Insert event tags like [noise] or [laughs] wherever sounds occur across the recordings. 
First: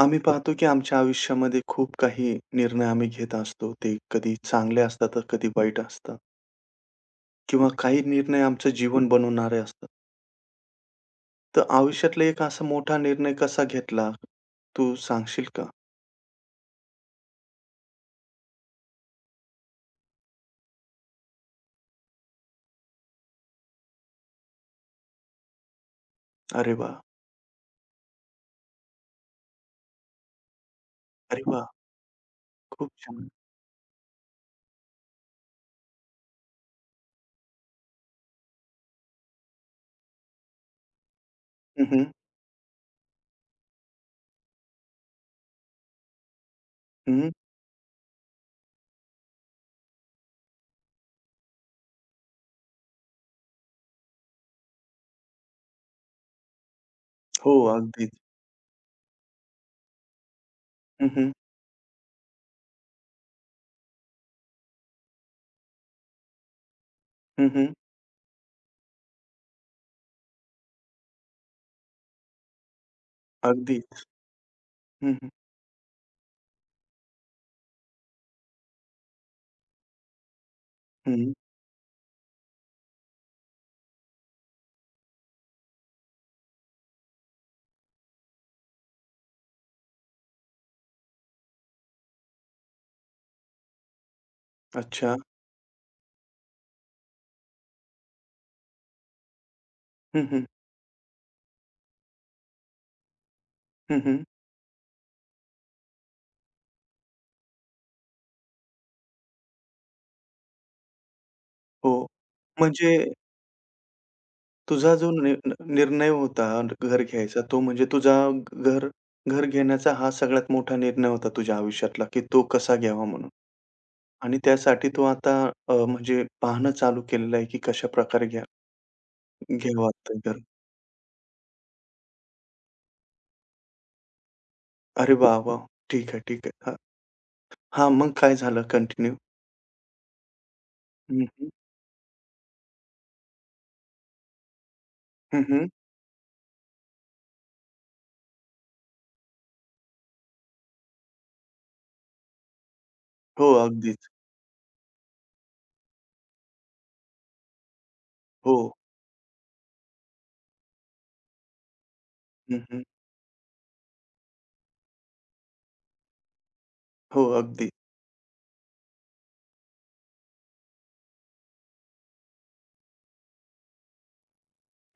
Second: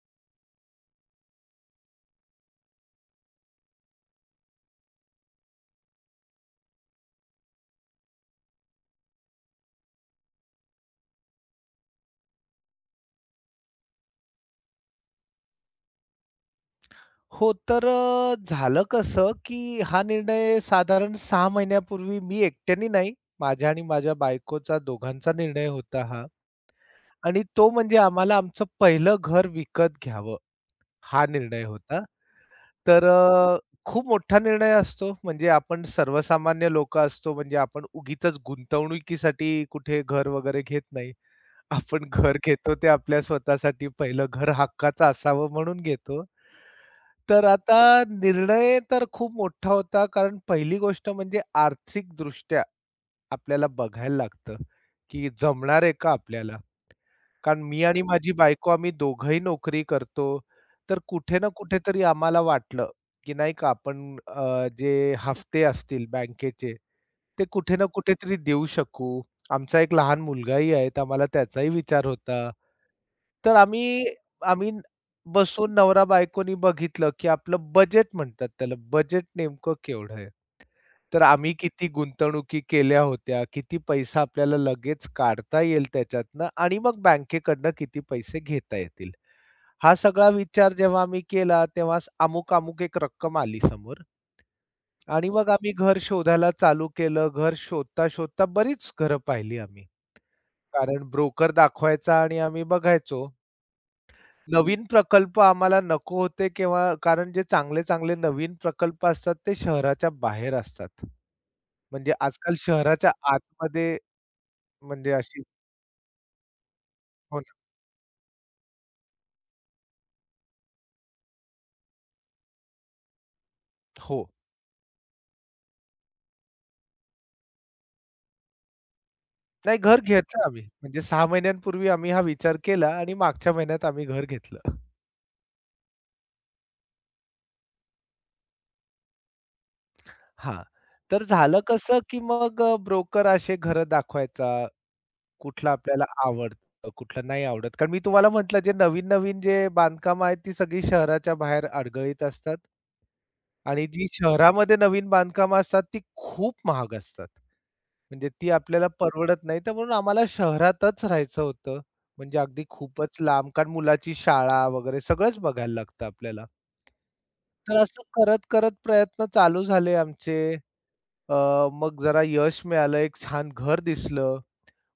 आम्ही पाहतो की आमच्या आयुष्यामध्ये खूप काही निर्णय आम्ही घेत असतो. ते कधी चांगले असतात, तर कधी वाईट असतात किंवा काही निर्णय आमचं जीवन बनवणारे असतात. तर आयुष्यातला एक असा मोठा निर्णय कसा घेतला, तू सांगशील का? हो, तर झालं कसं, की हा निर्णय साधारण 6 महिन्यापूर्वी मी एकट्याने नाही, माझ्या आणि माझ्या बायकोचा दोघांचा निर्णय होता हा. अरे वाह! आणि तो म्हणजे आम्हाला आमचं पहिलं घर विकत घ्यावं, हा अरे निर्णय वाह! होता. खूप तर छान. खूप मोठा निर्णय असतो, म्हणजे आपण सर्वसामान्य लोकं असतो, म्हणजे आपण उगीचच गुंतवणुकीसाठी कुठे घर वगैरे घेत नाही. हं, आपण हं. घर घेतो ते आपल्या स्वतःसाठी, पहिलं घर हक्काचं असावं म्हणून घेतो. हं. तर आता निर्णय तर खूप मोठा होता. कारण पहिली गोष्ट म्हणजे आर्थिकदृष्ट्या आपल्याला बघायला लागतं, की जमणार आहे का आपल्याला? हो, कारण मी आणि अगदीच. माझी बायको आम्ही दोघंही नोकरी करतो. तर हं, हं. कुठे ना कुठेतरी आम्हाला वाटलं, की नाही का आपण जे हफ्ते असतील बँकेचे, ते हं, हं. कुठे ना कुठेतरी देऊ शकू. आमचा एक लहान मुलगाही आहे, तर आम्हाला त्याचाही विचार होता. तर अगदीच. आम्ही आम्ही हं, हं. बसून नवरा-बायकोनी बघितलं, की आपलं बजेट म्हणतात त्याला, बजेट नेमकं केवढं आहे? तर हं. आम्ही किती गुंतवणुकी केल्या होत्या, किती पैसा आपल्याला लगेच काढता येईल त्याच्यातनं आणि मग बँकेकडनं किती पैसे घेता येतील. हा सगळा विचार जेव्हा आम्ही केला, तेव्हा अमुक-अमुक एक रक्कम आली समोर अच्छा. आणि मग आम्ही घर शोधायला चालू केलं. घर शोधता-शोधता बरीच घरं पाहिली आम्ही. हं, हं. कारण ब्रोकर दाखवायचा आणि आम्ही बघायचो. हं, हं. नवीन प्रकल्प आम्हाला नको होते किंवा कारण जे चांगले-चांगले नवीन प्रकल्प असतात ते शहराच्या बाहेर असतात. हो. म्हणजे आजकाल म्हणजे शहराच्या आतमध्ये तुझा जो म्हणजे नि अशी निर्णय होता घर घ्यायचा, हो ना. तो म्हणजे तुझा घर घर घेण्याचा हा सगळ्यात मोठा निर्णय होता तुझ्या आयुष्यातला, की तो कसा घ्यावा म्हणून. हो. आणि त्यासाठी तू आता म्हणजे पाहणं चालू केलेलं आहे, की कशाप्रकारे नाही घ्यावं घर ते घर. घेतलं आम्ही. म्हणजे 6 महिन्यांपूर्वी आम्ही हा विचार केला आणि मागच्या महिन्यात आम्ही घर घेतलं. अरे वाह! वाह! ठीक आहे, ठीक आहे. हां, हां, मग काय झालं कंटिन्यू? हां. हं, तर हं. झालं कसं, की मग ब्रोकर असे घरं दाखवायचा, हं, कुठलं आपल्याला आवडतं, कुठलं नाही आवडत. कारण मी तुम्हाला म्हटलं जे नवीन-नवीन जे बांधकामं आहेत ती सगळी शहराच्या बाहेर अडगळीत असतात. हो, आणि अगदीच. जी शहरामध्ये नवीन बांधकामं असतात ती खूप महाग असतात. म्हणजे ती हो. आपल्याला परवडत नाही. तर म्हणून आम्हाला शहरातच राहायचं होतं. म्हणजे हं, अगदी हं. खूपच लांब कारण मुलाची शाळा वगैरे सगळंच बघायला लागतं आपल्याला. हो, अगदी. तर असं करत-करत प्रयत्न चालू झाले आमचे. अ, मग जरा यश मिळालं, एक छान घर दिसलं.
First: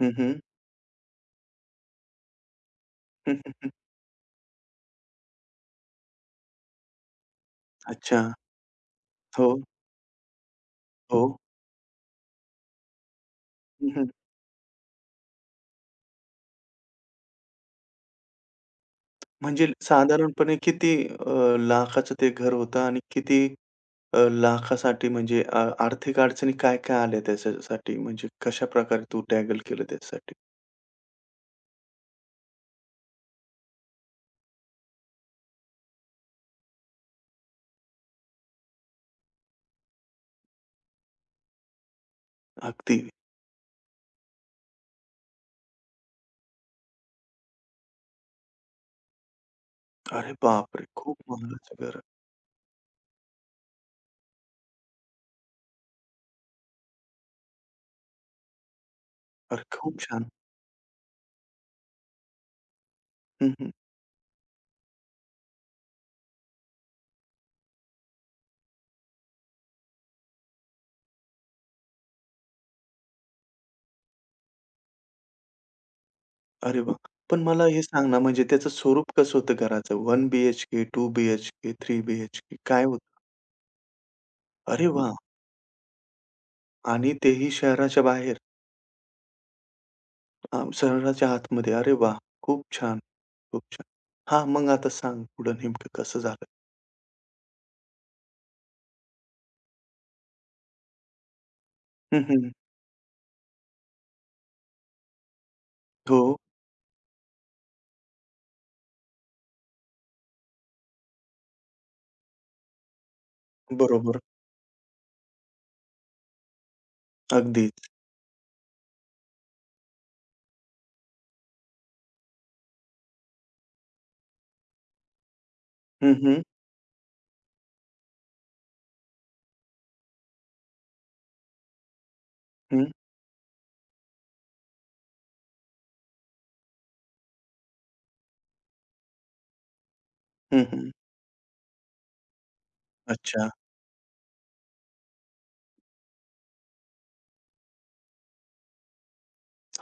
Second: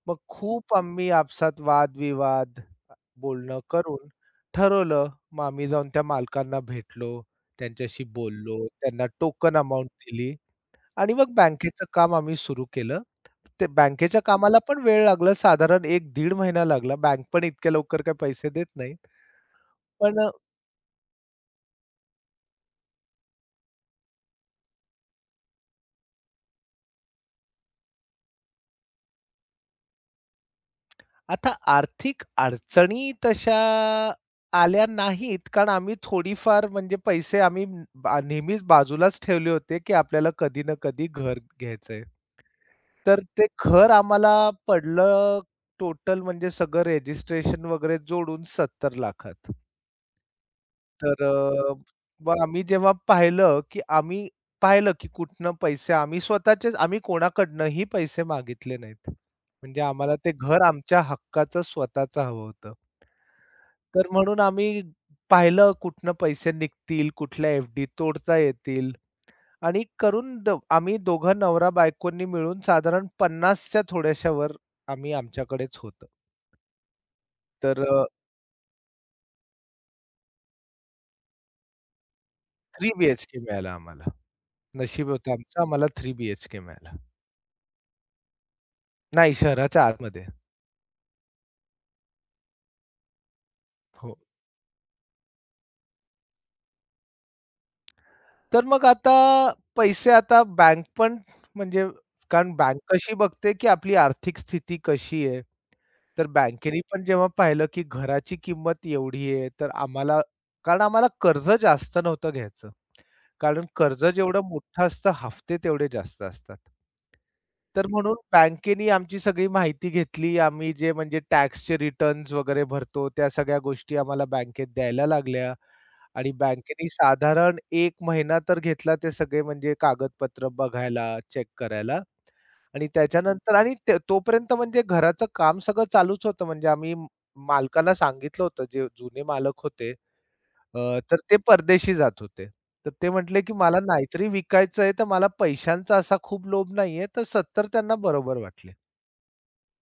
हं, मग हं. खूप आम्ही आपसात वाद बोलणं हं, करून ठरवलं. मग आम्ही जाऊन त्या मालकांना भेटलो, त्यांच्याशी अच्छा. बोललो, त्यांना हो, टोकन अमाउंट दिली आणि हो. मग बँकेचं काम आम्ही सुरू केलं. ते हं, बँकेच्या कामाला पण वेळ लागला साधारण एक दीड महिना लागला. बँक पण इतक्या लवकर काही पैसे देत नाही. म्हणजे पण अ, साधारणपणे किती लाखाचं ते घर होतं आणि किती अ, लाखासाठी म्हणजे अ, आर्थिक अडचणी काय-काय आल्या त्याच्यासाठी? म्हणजे कशाप्रकारे तू टॅगल केलं त्याच्यासाठी? आता आर्थिक अडचणी तशा आल्या नाहीत, कारण आम्ही थोडीफार म्हणजे पैसे आम्ही नेहमीच बाजूलाच ठेवले होते, की आपल्याला कधी ना कधी घर घ्यायचंय. अगदी. तर ते खर आम्हाला पडलं टोटल म्हणजे सगळं रेजिस्ट्रेशन वगैरे जोडून 70 लाखात. अरे बापरे! खूप तर महागाचं घर. मग आम्ही जेव्हा पाहिलं, की आम्ही पाहिलं, की कुठनं पैसे आम्ही स्वतःचेच आम्ही कोणाकडनंही पैसे मागितले नाहीत. अरे म्हणजे खूप आम्हाला छान. ते घर आमच्या हक्काचं स्वतःचं हवं होतं. हं, हं. तर म्हणून आम्ही पाहिलं कुठनं पैसे निघतील, कुठल्या एफ-डी तोडता येतील. आणि करून द आम्ही दोघं नवरा-बायकोंनी मिळून साधारण 50च्या थोड्याशा वर आम्ही आमच्याकडेच होतं. अरे वाह! पण मला तर हे सांग ना म्हणजे त्याचं स्वरूप कसं होतं घराचं? 1 बीएचके, 2 बीएचके, 3 बीएचके काय 3 होतं? बी-एच-के मिळाला आम्हाला. अरे नशीब वाह! होतं आमचं आम्हाला थ्री बी-एच-के मिळाला. आणि तेही शहराच्या बाहेर, नाही शहराच्या आतमध्ये. अ, शहराच्या आतमध्ये. अरे वाह! खूप छान. खूप छान. हो. हां, मग आता सांग पुढं नेमकं कसं झालं? तर मग आता पैसे आता बँक पण म्हणजे हं, हं. कारण बँक कशी बघते, की आपली आर्थिक स्थिती कशी आहे. हो, तर बँकेने पण जेव्हा पाहिलं, की घराची किंमत एवढी आहे, तर आम्हाला कारण आम्हाला कर्ज जास्त नव्हतं घ्यायचं. कारण कर्ज बरोबर. जेवढं मोठं असतं, हफ्ते तेवढे जास्त असतात. तर अगदीच. म्हणून बँकेनी आमची सगळी माहिती घेतली. आम्ही जे म्हणजे टॅक्सचे रिटर्न्स वगैरे भरतो, त्या सगळ्या गोष्टी आम्हाला बँकेत द्यायला लागल्या हं, आणि हं. बँकेने साधारण एक महिना तर घेतला ते सगळे म्हणजे कागदपत्र बघायला, चेक करायला आणि हं. त्याच्यानंतर आणि ते तोपर्यंत म्हणजे घराचं काम सगळं चालूच होतं. म्हणजे आम्ही मालकाला सांगितलं होतं, जे जुने मालक होते हं, हं. तर ते परदेशी जात होते. तर ते म्हटले, अच्छा. की मला नाहीतरी विकायचं आहे, तर मला पैशांचा असा खूप लोभ नाहीये. तर 70 त्यांना बरोबर वाटले.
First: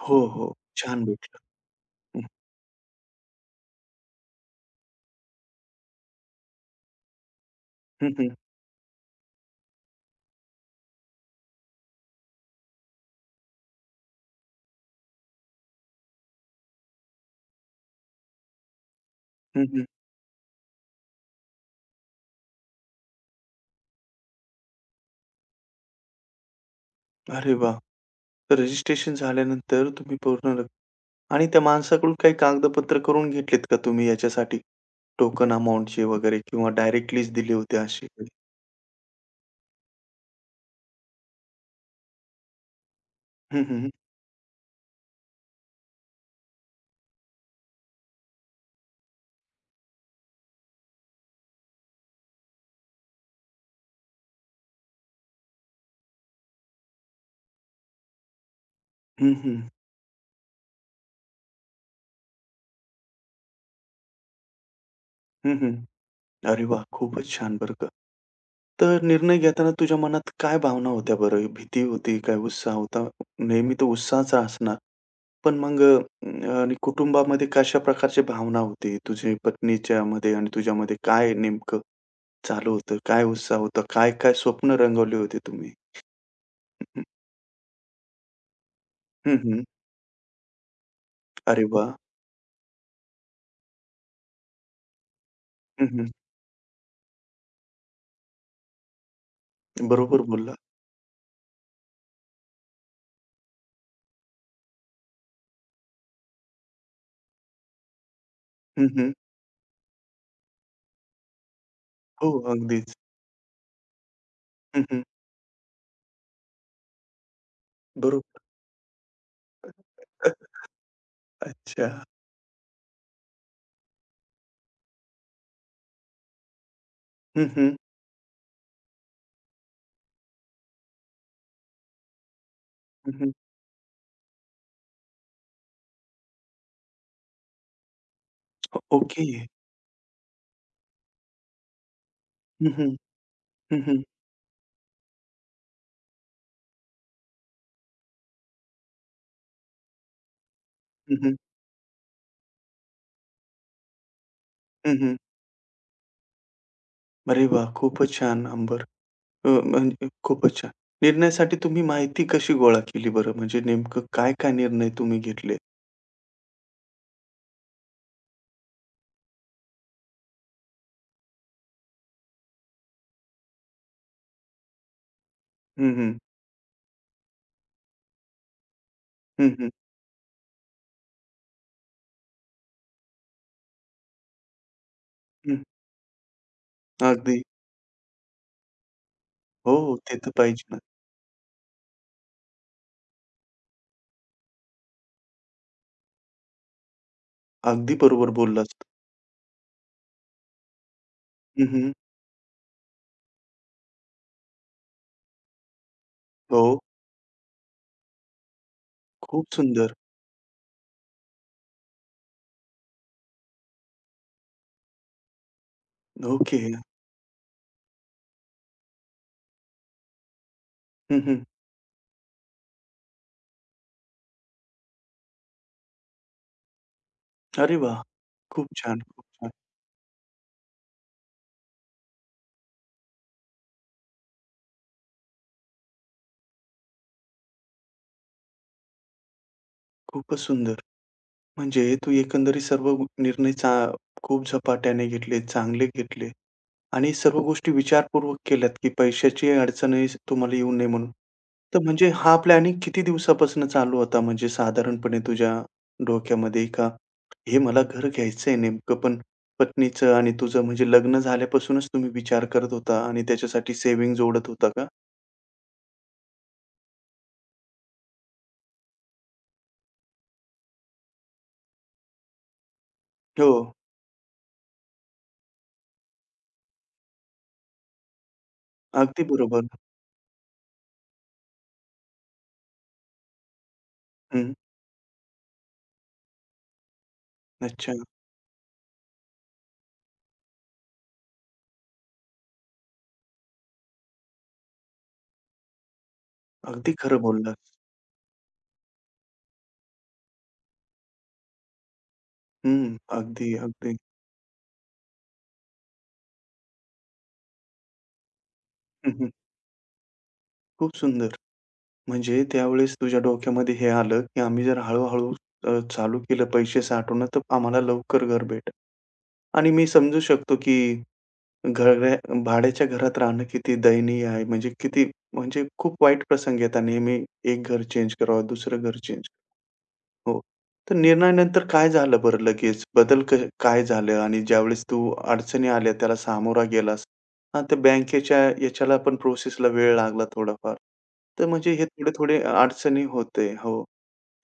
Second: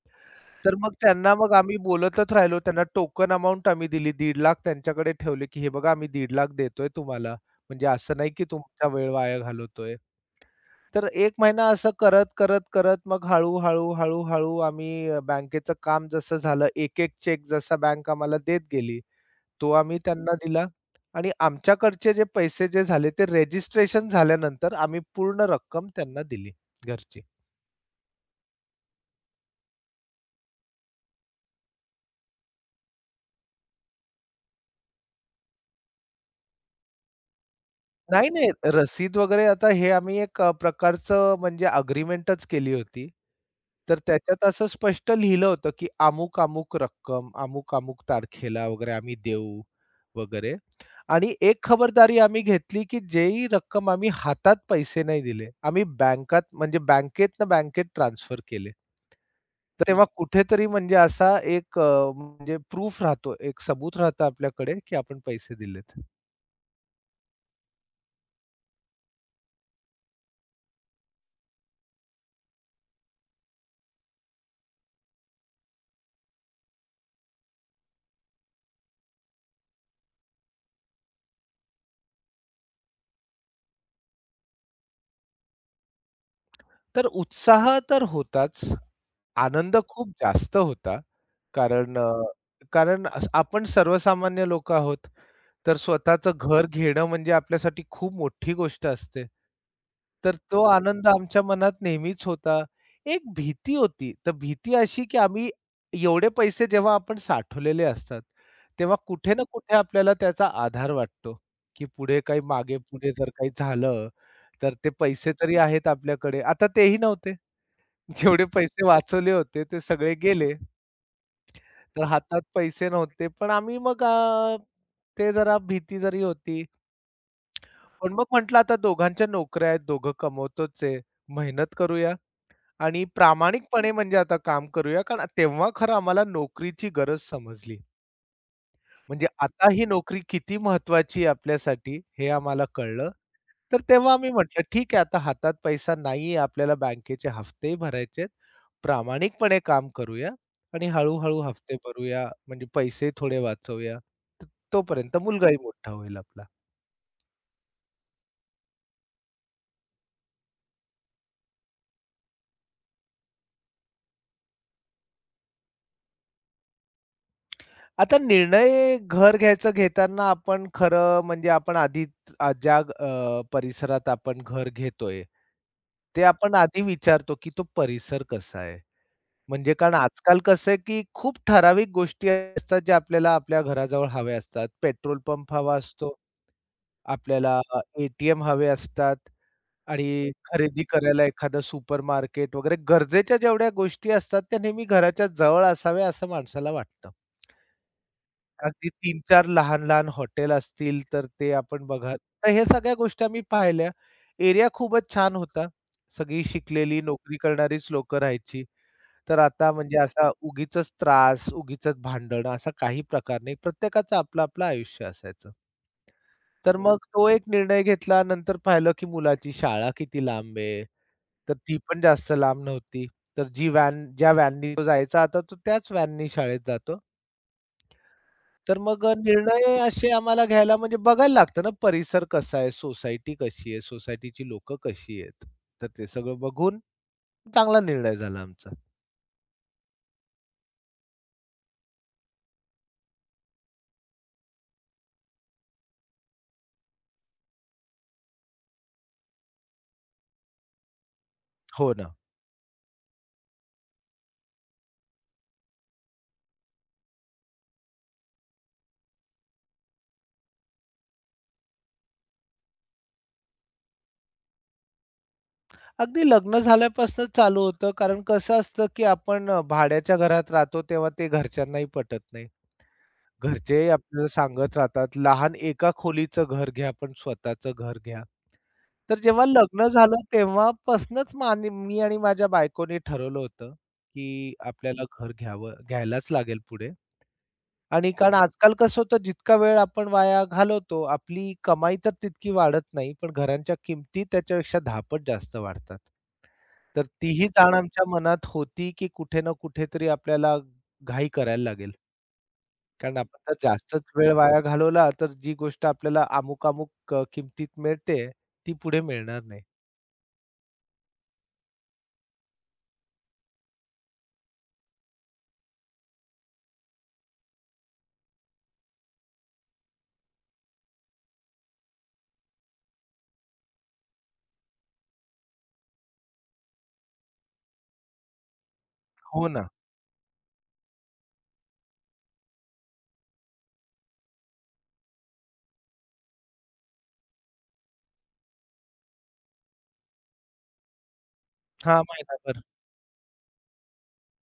हो, हो. तर मग छान त्यांना भेटलं. मग आम्ही हं, बोलतच राहिलो. त्यांना टोकन अमाउंट आम्ही दिली. 1,50,000 त्यांच्याकडे ठेवले, की हे बघा आम्ही 1,50,000 देतोय तुम्हाला. म्हणजे हं, असं नाही, हं. की तुमचा वेळ वाया घालवतोय. तर 1 महिना असं करत मग हळू-हळू आम्ही बँकेचं काम जसं झालं, एक-एक चेक जसा बँक आम्हाला देत गेली, हं, तो हं. आम्ही त्यांना दिला आणि आमच्याकडचे जे पैसे झाले ते रजिस्ट्रेशन झाल्यानंतर आम्ही पूर्ण रक्कम त्यांना दिली घरची. अरे वाह! तर रजिस्ट्रेशन झाल्यानंतर तुम्ही पूर्ण रक आणि त्या माणसाकडून काही कागदपत्र करून घेतलेत का तुम्ही याच्यासाठी? टोकन अमाउंटचे वगैरे किंवा डायरेक्टलीच दिले होते असे काही? नाही, नाही. रसीद वगैरे आता हे आम्ही एक प्रकारचं म्हणजे अग्रीमेंटच केली होती. हं, हं. तर त्याच्यात असं स्पष्ट लिहिलं होतं, की अमुक-अमुक रक्कम, अमुक-अमुक तारखेला वगैरे आम्ही देऊ वगैरे. आणि एक खबरदारी आम्ही घेतली, की जेही रक्कम आम्ही हातात पैसे नाही दिले. आम्ही बँकात म्हणजे बँकेतनं बँकेत ट्रान्सफर केले. हं, हं. तर तेव्हा कुठेतरी म्हणजे असा एक म्हणजे प्रूफ राहतो, एक सबूत राहतं आपल्याकडे, की आपण हं, पैसे हं. दिलेत. अरे वाह! खूपच छान बरं का. तर निर्णय घेताना तुझ्या मनात काय भावना होत्या बरं? भीती होती, काय उत्साह होता? नेहमी तो उत्साहच असणार. पण मग अ, आणि कुटुंबामध्ये कशा प्रकारची भावना होती? तुझी पत्नीच्यामध्ये आणि तुझ्यामध्ये काय नेमकं चालू होतं? काय उत्साह होता? काय-काय स्वप्न रंगवली होती तुम्ही? हं, हं. तर उत्साह तर होताच. हं, हं. आनंद खूप जास्त होता. अरे वाह! कारण अ, कारण अस- आपण सर्वसामान्य लोकं आहोत. तर हं, हं. स्वतःचं घर घेणं म्हणजे आपल्यासाठी खूप मोठी गोष्ट असते. बरोबर तर बोलला. तो आनंद आमच्या मनात नेहमीच होता. एक भीती होती. तर भीती अशी की आम्ही एवढे पैसे जेव्हा आपण साठवलेले असतात, हं, तेव्हा हं. कुठे ना कुठे आपल्याला त्याचा आधार वाटतो, की पुढे हो, काही मागे अगदीच. पुढे जर काही झालं, तर हं, ते हं. पैसे तरी आहेत आपल्याकडे. आता तेही नव्हते. बरोबर. जेवढे पैसे वाचवले होते ते सगळे गेले. [laughs] अच्छा. तर हातात पैसे नव्हते. पण आम्ही मग अ, ते जरा भीती जरी होती. हं, हं. पण मग म्हटलं आता दोघांच्या नोकऱ्या आहेत, दोघं कमवतोच आहे. मेहनत करूया आणि हं, हं. प्रामाणिकपणे म्हणजे आता काम करूया. कारण तेव्हा खरं आम्हाला नोकरीची गरज समजली. ओके. म्हणजे आता ही नोकरी किती महत्वाची आहे आपल्यासाठी हे आम्हाला हं, हं. कळलं. तर हं, हं. तेव्हा आम्ही म्हटलं, "ठीक आहे, आता हातात पैसा नाहीये, आपल्याला बँकेचे हफ्तेही भरायचे आहेत. प्रामाणिकपणे काम करूया आणि हं, हं. हळू-हळू हफ्ते भरूया, म्हणजे पैसे थोडे वाचवूया." तर तोपर्यंत मुलगाही मोठा होईल आपला. अरे वाह! खूपच छान अंबर. म्हणजे खूपच छान. निर्णयासाठी तुम्ही माहिती कशी गोळा केली बरं? म्हणजे नेमकं काय-काय निर्णय तुम्ही घेतले? आता निर्णय घर घ्यायचं घेताना आपण खरं म्हणजे आपण आधी ज्या परिसरात आपण घर घेतोय, हं, हं. ते आपण आधी विचारतो, की तो परिसर कसा आहे? हं, हं. म्हणजे कारण आजकाल कसं आहे, की खूप ठराविक गोष्टी असतात ज्या आपल्याला आपल्या घराजवळ हव्या असतात. पेट्रोल पंप हं. हवा असतो, अगदी. आपल्याला ए-टी-एम हवे असतात हो, हो. ते तर आणि पाहिजे ना. खरेदी करायला एखादं सुपरमार्केट वगैरे गरजेच्या जेवढ्या गोष्टी असतात त्या नेहमी घराच्या जवळ असाव्या असं माणसाला वाटतं. अगदी बरोबर बोललात. अगदी तीन चार लहान-लहान हॉटेल असतील, तर ते हं, आपण हं. बघा. तर ह्या सगळ्या गोष्टी आम्ही पाहिल्या. एरिया खूपच छान होता. सगळी हो. शिकलेली, नोकरी करणारीच लोकं राहायची. तर खूप आता सुंदर. म्हणजे असा उगीचच त्रास, उगीचच भांडण असा काही प्रकार नाही. प्रत्येकाचं आपलं-आपलं आयुष्य असायचं. ओके. तर मग तो एक निर्णय घेतला. नंतर पाहिलं, की मुलाची शाळा किती लांब आहे. हं, हं. तर ती पण जास्त लांब नव्हती. तर जी व्हॅन ज्या व्हॅननी तो जायचा आता, तो त्याच व्हॅननी शाळेत जातो. अरे वाह! खूप तर छान, मग खूप छान. निर्णय असे आम्हाला घ्यायला म्हणजे बघायला लागतं ना परिसर कसा आहे, सोसायटी कशी आहे, सोसायटीची लोकं कशी आहेत. तर ते सगळं बघून चांगला निर्णय झाला आमचा. खूपच सुंदर. म्हणजे तू एकंदरीत सर्व निर्णय चा खूप झपाट्याने घेतले, चांगले घेतले. आणि सर्व गोष्टी विचारपूर्वक केल्यात, की पैशाची अडचणही तुम्हाला येऊ नये म्हणून. तर हो म्हणजे ना. हा प्लॅनिंग किती दिवसापासून चालू होता? म्हणजे साधारणपणे तुझ्या डोक्यामध्ये का हे मला घर घ्यायचंय नेमकं पण पत्नीचं आणि तुझं म्हणजे लग्न झाल्यापासूनच तुम्ही विचार करत होता आणि त्याच्यासाठी सेव्हिंग जोडत होता का? अगदी लग्न झाल्यापासून चालू होतं कारण कसं असतं, की आपण भाड्याच्या घरात राहतो तेव्हा ते घरच्यांनाही पटत नाही. हो. घरचे आपल्याला सांगत राहतात, लहान एका खोलीचं घर घ्या, पण स्वतःचं घर घ्या. तर अगदी जेव्हा बरोबर. लग्न झालं तेव्हापासनंच मी आणि माझ्या बायकोनी ठरवलं होतं, हं. की आपल्याला घर घ्यावं घ्यायलाच लागेल पुढे अच्छा. आणि कारण आजकाल कसं होतं जितका वेळ आपण वाया घालवतो, आपली कमाई तर तितकी वाढत नाही, पण घरांच्या किमती त्याच्यापेक्षा 10 जास्त वाढतात. अगदी तर खरं तीही बोललात. जाण आमच्या मनात होती, की कुठे ना कुठेतरी आपल्याला घाई करायला लागेल. हं. कारण आपण अगदी, जर अगदी. जास्तच वेळ वाया घालवला, तर जी गोष्ट आपल्याला अमुक-अमुक किमतीत मिळते, ती पुढे हं, हं. मिळणार नाही. खूप सुंदर. म्हणजे त्यावेळेस तुझ्या डोक्यामध्ये हे आलं, की आम्ही जर हळू-हळू चालू केलं पैसे साठवणं, तर आम्हाला लवकर घर भेटेल. आणि मी समजू शकतो, की घरा भाड्याच्या घरात राहणं किती दयनीय आहे. म्हणजे किती म्हणजे खूप वाईट प्रसंग येतात नेहमी एक घर चेंज करावं, दुसरं घर चेंज हो ना. हो. तर निर्णयानंतर काय झालं बरं लगेच? बदल क काय झालं? आणि ज्यावेळेस तू अडचणी आल्या त्याला सामोरा गेलास. हां, तर बँकेच्या याच्याला पण प्रोसेसला वेळ लागला थोडाफार. तर म्हणजे हे हां, थोडे-थोडे महिनाभर. अडचणी होते. हो.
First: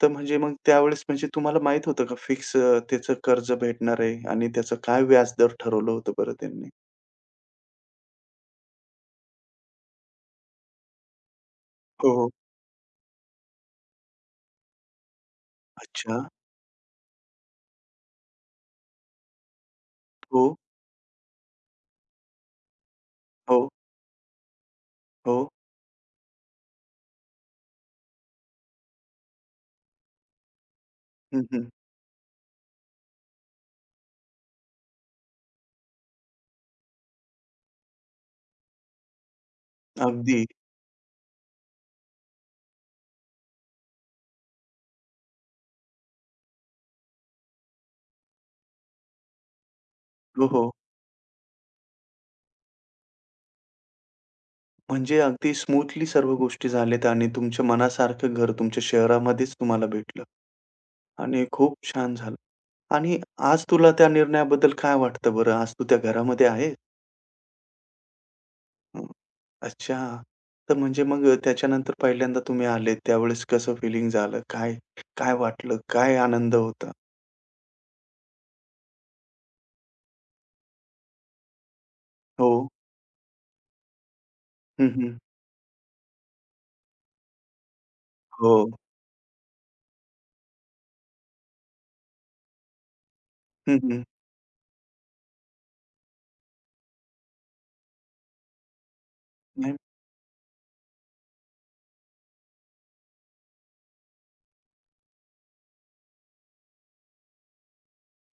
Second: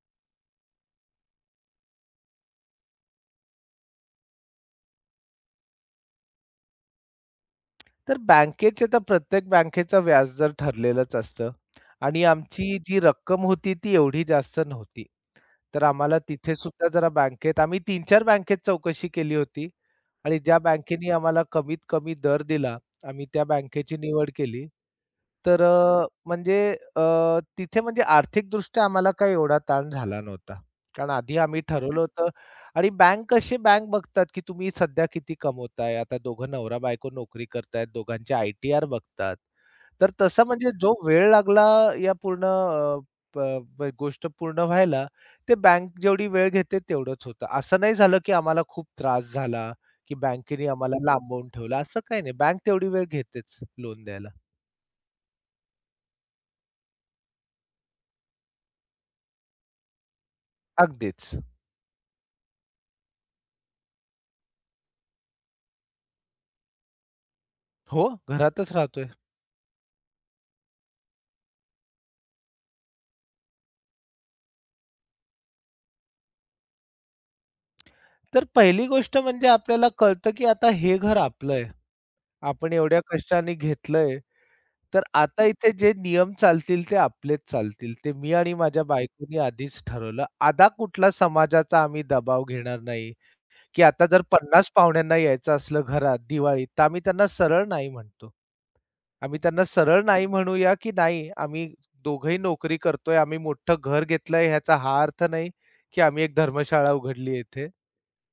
तर म्हणजे मग त्यावेळेस म्हणजे तुम्हाला माहीत होतं का फिक्स त्याचं कर्ज भेटणार आहे आणि त्याचं काय व्याजदर ठरवलं होतं बरं त्यांनी? तर बँकेचे तर प्रत्येक बँकेचं व्याज दर ठरलेलंच असतं हो, आणि हो. आमची जी रक्कम होती, ती एवढी जास्त नव्हती. तर अच्छा. आम्हाला तिथे सुद्धा जरा बँकेत आम्ही 3-4 बँकेत चौकशी केली होती आणि हो, ज्या बँकेने आम्हाला कमीत कमी दर दिला, आम्ही त्या हो, बँकेची निवड केली. हो. तर अ, म्हणजे अ, तिथे म्हणजे आर्थिकदृष्ट्या आम्हाला काही एवढा ताण झाला नव्हता. कारण आधी हं, आम्ही हं. ठरवलं होतं आणि बँक बघतात, की तुम्ही सध्या किती कमवताय. आता दोघं नवरा-बायको नोकरी करतायत, दोघांचे आय-टी-आर बघतात. तर अगदी. तसं म्हणजे जो वेळ लागला या पूर्ण अ, प प गोष्ट पूर्ण व्हायला, ते बँक जेवढी वेळ घेते तेवढंच होतं. असं नाही झालं, की आम्हाला खूप त्रास झाला, की हो, बँकेने हो. आम्हाला लांबवून ठेवलं, असं काही नाही. बँक तेवढी वेळ घेतेच लोन द्यायला. म्हणजे अगदी स्मूथली सर्व गोष्टी झाल्यात आणि तुमच्या मनासारखं घर तुमच्या शहरामध्येच तुम्हाला भेटलं अगदीच. आणि खूप छान झालं. आणि आज तुला त्या निर्णयाबद्दल काय वाटतं बरं? आज तू त्या घरामध्ये आहेस? हो, घरातच हं. राहतोय. अच्छा. तर म्हणजे मग त्याच्यानंतर पहिल्यांदा तुम्ही आलेत त्यावेळेस कसं फिलिंग झालं? काय काय वाटलं? काय आनंद होता? तर पहिली गोष्ट म्हणजे आपल्याला कळतं, की आता हे घर आपलं आहे. हो. आपण एवढ्या कष्टाने घेतलंय, हं, तर हं. आता इथे जे नियम चालतील ते आपलेच चालतील. ते मी हो. आणि माझ्या बायकोनी आधीच ठरवलं. आता कुठला समाजाचा आम्ही दबाव घेणार नाही, हं, की हं. आता जर 50 पाहुण्यांना यायचं असलं घरात दिवाळीत, तर आम्ही त्यांना सरळ नाही म्हणतो. आम्ही त्यांना नाही. सरळ नाही म्हणूया, की नाही आम्ही दोघंही नोकरी करतोय, आम्ही मोठं घर घेतलंय ह्याचा हा अर्थ नाही, की आम्ही एक धर्मशाळा उघडली आहे इथे.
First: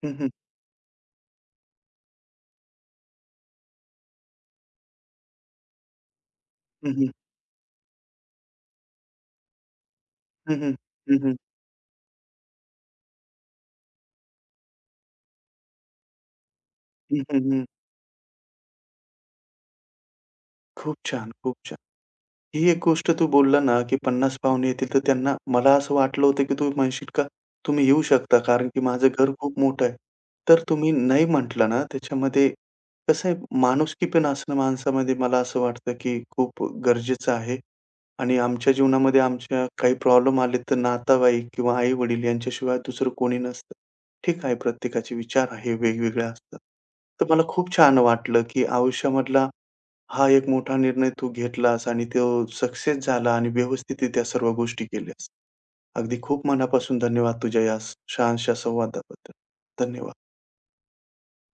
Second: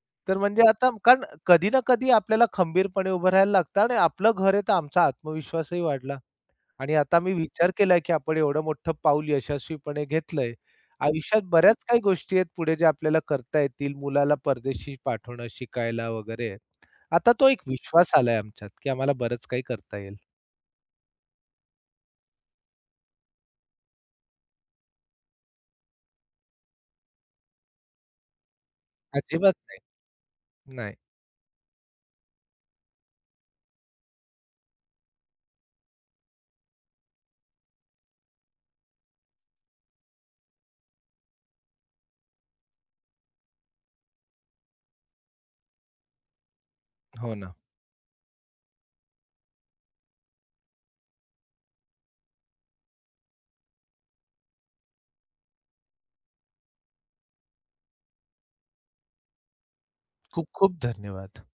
हं, हं. तर म्हणजे आता कारण कधी ना कधी आपल्याला खंबीरपणे उभं राहायला लागतं आणि आपलं घर आहे तर आमचा आत्मविश्वासही वाढला हं, आणि हं. आता मी विचार केलाय, की आपण एवढं मोठं पाऊल यशस्वीपणे घेतलंय. हं, हं. हं, हं. आयुष्यात बऱ्याच काही गोष्टी आहेत पुढे ज्या आपल्याला करता येतील. मुलाला परदेशी पाठवणं, शिकायला वगैरे. हं, आता तो हं. एक हं. विश्वास आलाय आमच्यात, की आम्हाला बरंच काही करता येईल. खूप छान, खूप छान. ही एक गोष्ट तू बोलला ना, की पन्नास पाहुणे येतील, तर त्यांना मला असं वाटलं होतं, की तू म्हणशील का, "तुम्ही येऊ शकता, कारण की माझं घर अजिबात खूप मोठं आहे." तर तुम्ही नाही. नाही म्हटलं ना, त्याच्यामध्ये कसं आहे, माणुसकी पण असणं माणसामध्ये मला असं वाटतं, की खूप गरजेचं आहे. आणि आमच्या जीवनामध्ये आमच्या काही प्रॉब्लेम आले, तर नातेवाईक किंवा आई-वडील यांच्याशिवाय दुसरं कोणी नसतं. ठीक आहे, प्रत्येकाचे विचार हे वेगवेगळे असतात. तर हो मला ना. खूप छान वाटलं, की आयुष्यामधला हा एक मोठा निर्णय तू घेतलास आणि तो सक्सेस झाला आणि व्यवस्थित त्या सर्व गोष्टी केल्यास. अगदी खूप मनापासून धन्यवाद तुझ्या या छानशा संवादाबद्दल. धन्यवाद. खूप खूप धन्यवाद.